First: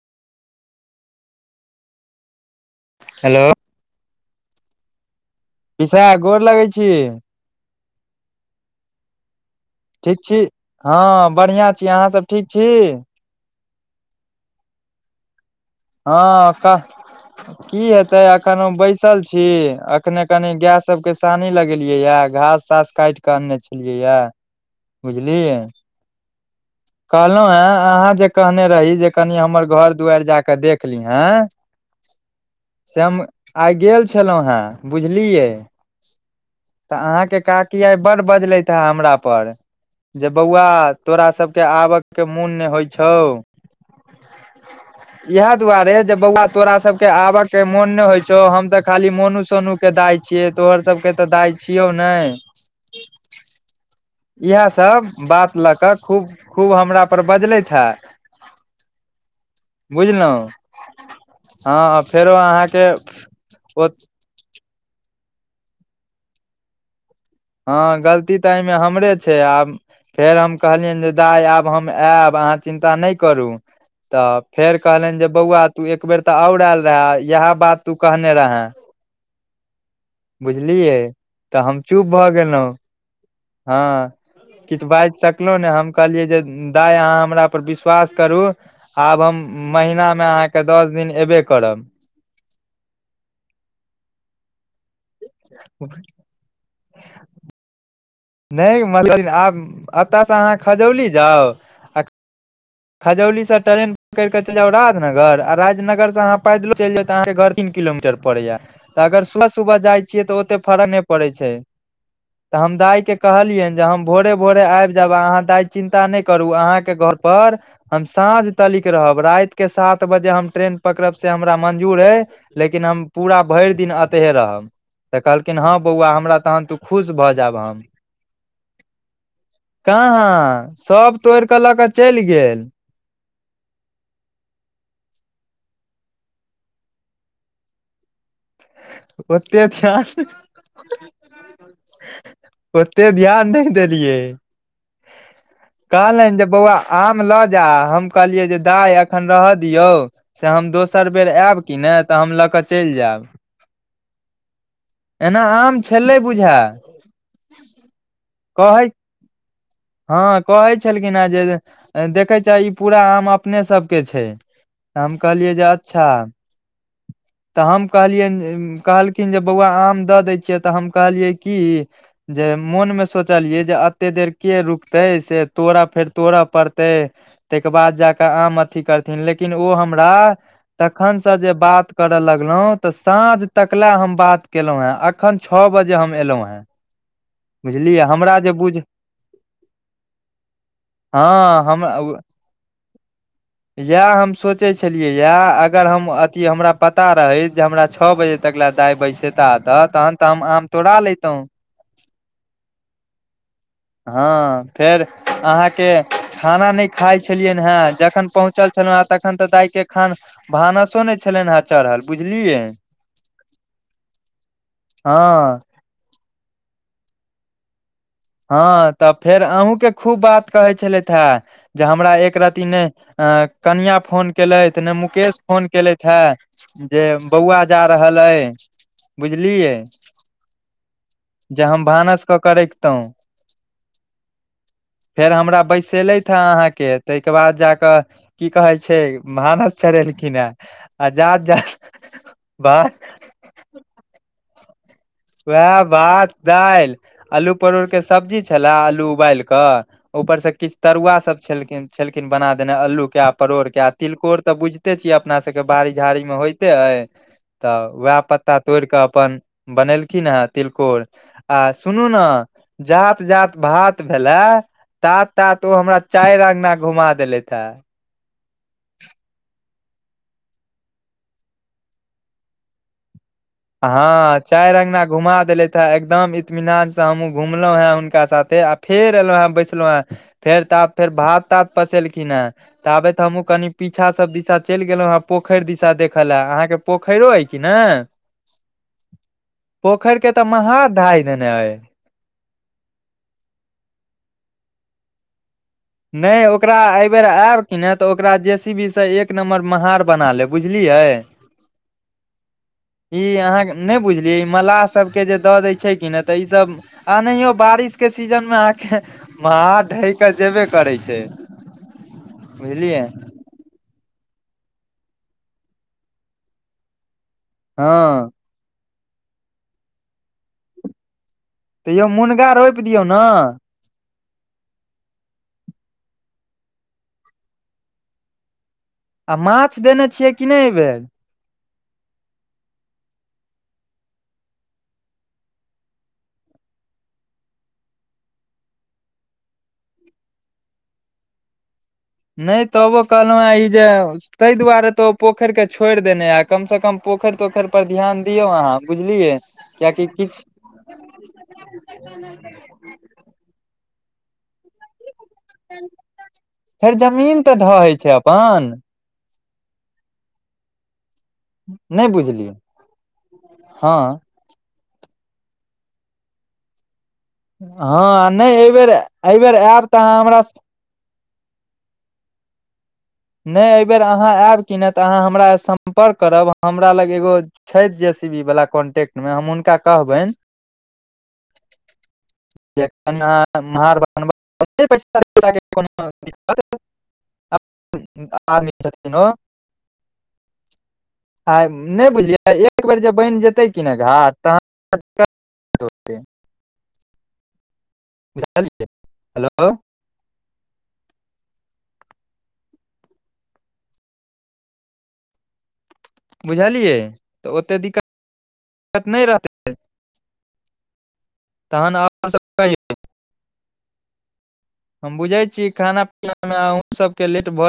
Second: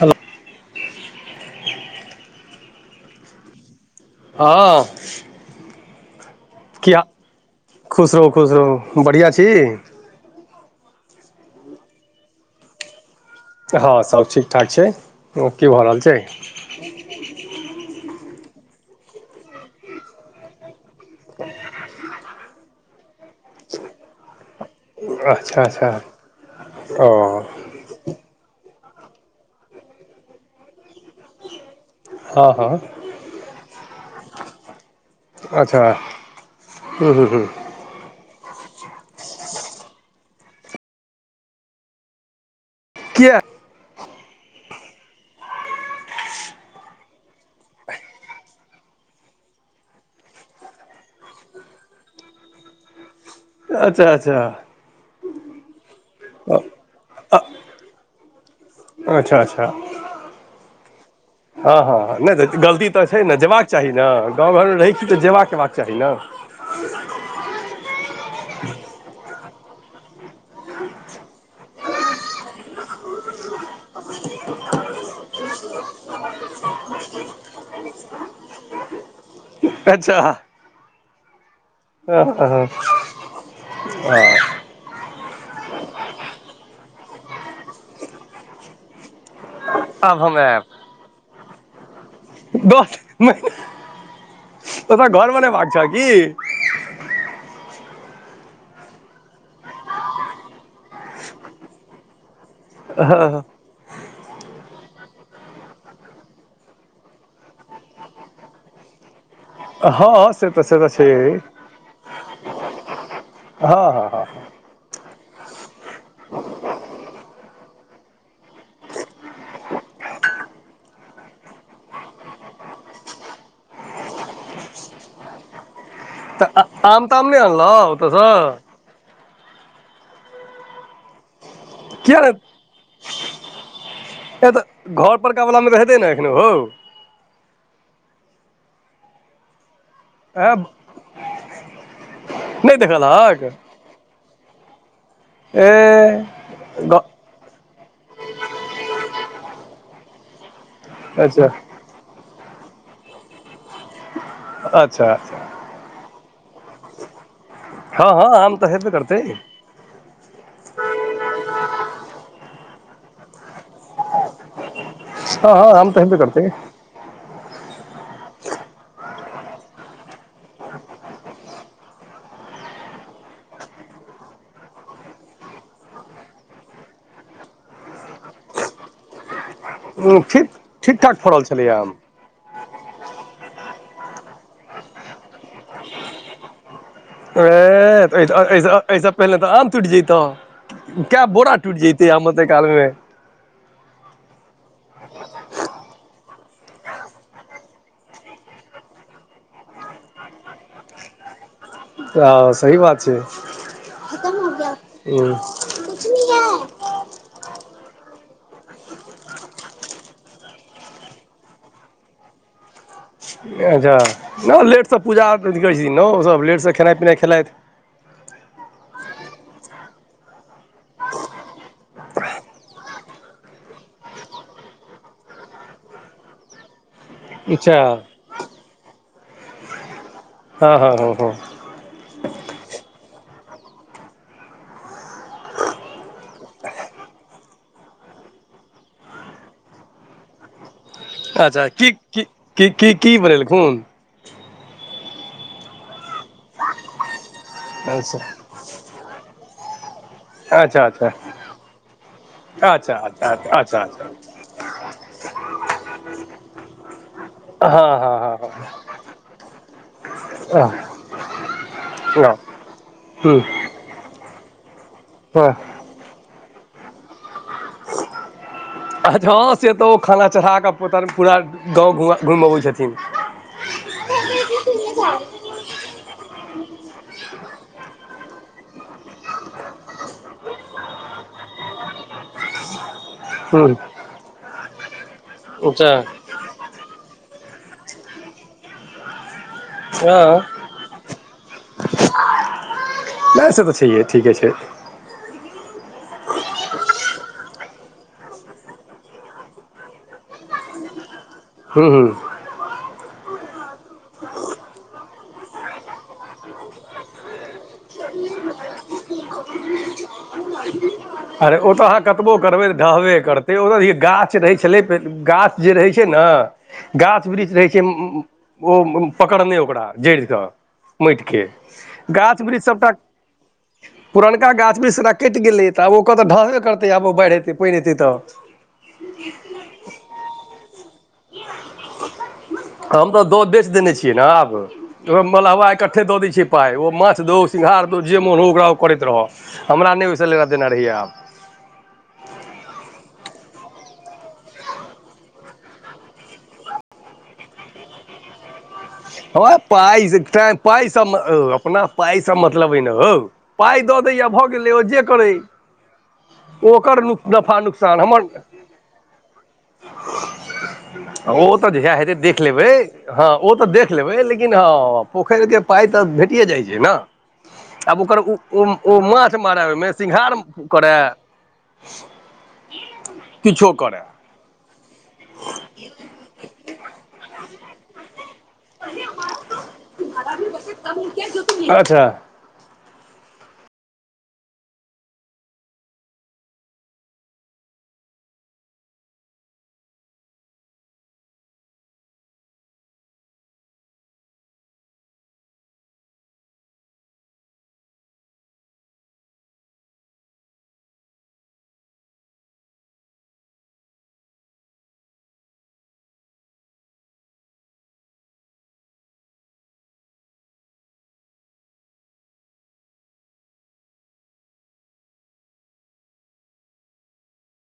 Hello. Hello हँ पीसा गोर लगै छी। की हाल खुश रहू, खुश रहु, बढ़िआ छी? ठीक छी हँ बढ़ियाॅं छी, अहाँसभ ठीक छी? ह सब ठीक ठाक छै। ओ की भऽ रहल छै हँ तह की हेतै एखन हम बैसल छी आ अखने कनी गाय सबके सानी लगेलियैयै घास तास काटि कऽ अनने छलियैयै अच्छा अच्छा ओ कहलौं एं अहाँ जे कहने रही जे कनि हमर घर दुआरि जा कऽ देख लीहैं हँ हँ से हम आइ गेल छलौंहें। बुझलियै अच्छा तऽ हूँ हूँ अहाँके हूँ काक कि आय बड़ बजलथि है हमरा पर जे बौआ तोरा सब के आबक के मोन नहि होइ छौ [inaudible] इहै दुआरे जे बौआ तोरा सब के आब के मोन नै होई छौ, हम त खाली मोनू सोनु के दाय छियै तोहर सबके तऽ दाय छियौ नै। अच्छा अच्छ इहै सभ बात लऽ कऽ खूब खूब हमरा पर बजलैथ है। अच्छा अच्छा। हँ हँ फेरो नहि तऽ अहाँके गलती तऽ छै नै जयबाक ओ चाही ने। गाँव घरमे रहै छी तऽ जेबाक एबाक चाही न [unintelligible] हँ गलती तऽ एहिमे हमरे छै आब फेर हम कहलियनि जे दाइ आब हम ऐब, अहाँ चिन्ता नहि करू। तऽ फेर कहलनि जे बौआ तू एक बेेर तऽ आओर आयल रहै इएह बात तू कहने रहें। अच्छा बुझलियै त हम चूप ह ह ह हँ किछ बाजि सकलहु नै हम कहलियए जे दाय अहाँ हमरा पर विश्वास करू आब हम आब महीनामे हम आयब अहाँके दस दिन एबे करब। दस दिन महिना ओतऽ घर बनेबाक छ की? [inaudible] नहि [unintelligible] आब एतऽसँ अहाँ खजौली जाउ आ खजौली स ट्रेन पकड़ि क चलि जाउ राजनगर आ राजनगर स अहाँ पैदलो चलि जाउ त अहांके घर तीन किलोमीटर पड़ैयै। तऽ अगर सुबह सुबह जाइ छियै हँ तऽ से ओते से तऽ फरक नहि पड़ै छै। तऽ हम दाइ के कहलियनि हँ जे हम हँ हँ भोरे भोरे आबि जायब अहाँ दाइ चिन्ता नहि करू, अहाँके घर पर हम साँझ तलिक रहब। राति के सात बजे हम ट्रेन पकड़ब से हमरा मंजूर अय लेकिन हम पूरा, भरि दिन अतहिये रहब तऽ कहलखिन हँ बौआ हम हमरा, तऽ तहन त आम खुश ताम भऽ नहि जाएब अनलहुँ हम। ओतयसँ [inaudible] काहाँ सब तोरिक लऽ कऽ किया चलि नहि गेल। ऐं तऽ घर परका बला मे तऽ हेतै ने एखनो हौ? [inaudible] ओते छन। आब [inaudible] ओते देखलहक धियान नै देलियै। [inaudible] ए कहलनि जे बौआ आम लऽ जा, हम कहलियैन जे दाइ एखन रहऽ दियौ। से हम दोसर बेर अच्छा आएब कि ने तऽ हम लऽ कऽ चलि जाएब। [unintelligible] एना आम छलै बुझाएल। [inaudible] हं-हं आम तऽ हेबे करतै। हँ कहै छलखिन हें जे देखै छें ई पूरा आम अपने सबके छै। त हम कहलियै हँ जे हँ आम तऽ अच्छा, हेबे करतै [inaudible] त हम कहलिअनि [unintelligible] जे कहलखिन जे बौआ आम द दै छियह त हम कहलियै की जे मोनमे सोचलियै जे एते देर के रुकतै, से तोरअ फेर तोरअ परतै तैके बाद जाक आम अथी कर थिन लेकिन ओ हमरा ठीक ठीक ठाक तखन से फड़ल जे छलैए बात आम कर लगलौं त स साँझ तक ले हम बात केलहुहें, अखन छ बजे हम एलौं हें। त ऐह, त ऐ स, ऐ स, ऐस पहिले त आम टुटि जैतह। कै बोरा हँ टुटि हम जैतै आम एते कालमे। इएह हम सोचै छलियैया, अगर हम अथी हमरा पता रहैत जे हमरा छ बजे तक ला दाय बैसेता अत, तहन त हम आम तोरा लैतहुं। त सही बात छै। हं फेर अहाँके खाना नै खाइ छलिअनि हें, जखन पहुँचल छलहुंहें तखन त दाइके खान भानसो नै छलनिहें चढ़ल, बुझलियै? ऐह जा, नै ओ लेट सं हँ पूजा आओर अथी करै छथिन ने ओ सब। लेट सं खेनाइ पिनाइ खेलैथ। हं त फेर अहुंके खूब बात कहै छलैथे। जे हमरा एक रती ने कनियां फोन केलथि, ने मुकेश फोन केलथि हे। जे बौआ अच्छा जा रहल अइ, बुझलियै? हं-हं-हं-हं जे हम भानस क क रखितौं। फेर हमरा बैसेलैथ हें अहाँके, तैहके बाद जा क की कहै छै भानस चढ़ेलखिनहें आ जा अच्छा जात की की [inaudible] की भा की की बनेलखुन? वैह भात दालि, आलू परोर के अच्छा सब्जी छला आलू उबालि क ऊपर सं किछ अच्छा अच्छा तरुआ सब छलखिन, छलखिन बना देने अच्छा अल्लूके आ अच्छा परोड़के अच्छा आ अच्छा तिलकोर त बुझिते छियै, अपना सबके बाड़ी झाड़ीमे होइते ऐ। हँ त हँ वैह हँ हँ पत्ता तोरिक अपन बनेल कि न है हँ तिलकोर आ सुनू न जात जात भात भेलै तात हँ तात ओ हमरा चारि अंगना घुमा देलैथ है। आछ हॅं से त ओ खाना चढ़ाकऽ पूतर पूरा गाँव घुमा घुमि अबै छथिन। हँ चारि अंगना घुमा देलैथ ए एकदम इतमिनान से हमहूँ घुमलहु हैं हुनका साथे आ फेर एलौं हैं बैसलौं हैं, फेर ताब फेर भात तात पसेलखिन हैं ताबैत हमहूँ कनी हूँ पीछा सब दिशा चलि गेलहुँ हैं पोखरि अच्छा दिशा देखय लए अहाँके पोखैरो अइ कि ने पोखरि के हँ तऽ महार ढाहि देने अइ। नहि से तऽ छैहे, ठीके छै। नहि ओकरा अयबेर ऐब कि ने तऽ ओकरा जेसीबी स एक नम्बर महार बना लेब। बुझलियै। हूँ हूँ ई अहाँक नहि बुझलिये ई मलाह सब के जे द देय छै कि नै त ई सब अनहियो बारिश के सीजन मे अहाँके महार ढहि त जेबे करै छै। अरे ओ तऽ अहाँ कतबो करबै तऽ बुझलियै ढहबे कर तै ओत गाछ रहै छलै गाछ जे रहै छै न गाछ वृक्ष रहै छै हँ मम्म्म ओ पकड़ने ओकरा जड़िस माटिके त यौ गाछ मुनगा वृक्ष रोपि सभटा दियौ न। पुरनका गाछ वृक्ष सबटा कटि गेलै तऽ आब ओकतऽ ढहबे करतै आब ओ बाढ़ि ऐते पानि एतै तऽ आ माछ देने छियै कि नहि एहि बेर? हम तऽ द बेच देने छियै ने आब। ओ मलहवा इकट्ठे दऽ दै छै पाइ ओ माछ दौ सिंघार दौ जे मोन होउ ओकरा ओ करैत रहऽ। हमरा नहि ओहिस लेना देना रहैयै आब। नहि तबो कहलहुं है इ जे तैय दुआरे तऽ ओ पोखरिके छोड़ि देने ए, कमस कम पोखरि तोखरि पर ध्यान दियौ अहाँ। बुझलियै हमरा त पाइ कियकि स किछु तें पाइ स म अपना पाइ स मतलब ऐ ने हौ। पाइ दऽ दैये भऽ गेलै ओ जे करै ओ फेर ओकर जमीन तऽ नफा ढहै नुकसान छै हम्मर अपन ओ तऽ जहिया नहि हेतै देख बुझलियै लेबै, हँ ओ तऽ देख हँ लेबै लेकिन हँ पोखरि के पाइ तऽ भेटिेये जाइ छै न। आब ओकर हँ आ उ, नहि एहिबेर ओ माछ एहिबेर मारय आयब ओहिमे तऽ अहाँ सिंघार हमरा करै नहि एहिबेर अहाँ ऐब कि ने तऽ अहाँ हमरा स सम्पर्क करब हमरा लग एगो छथि जे सी बी बला कॉन्टैक्टमे हम हुनका कहबनि अच्छा जखन अहां महार बनबै न [unintelligible] आदमी छथिन ओ आ नहि बुझलियै एक बेर जे बनि जेतै कि ने घाट तहन [unintelligible] हेलो बुझलियै तऽ ओतेक दिक्कत नहि रहतै। तहन अहां सब ठीक? हम बुझै छी खाना पीना मे अहुं सब के लेट भए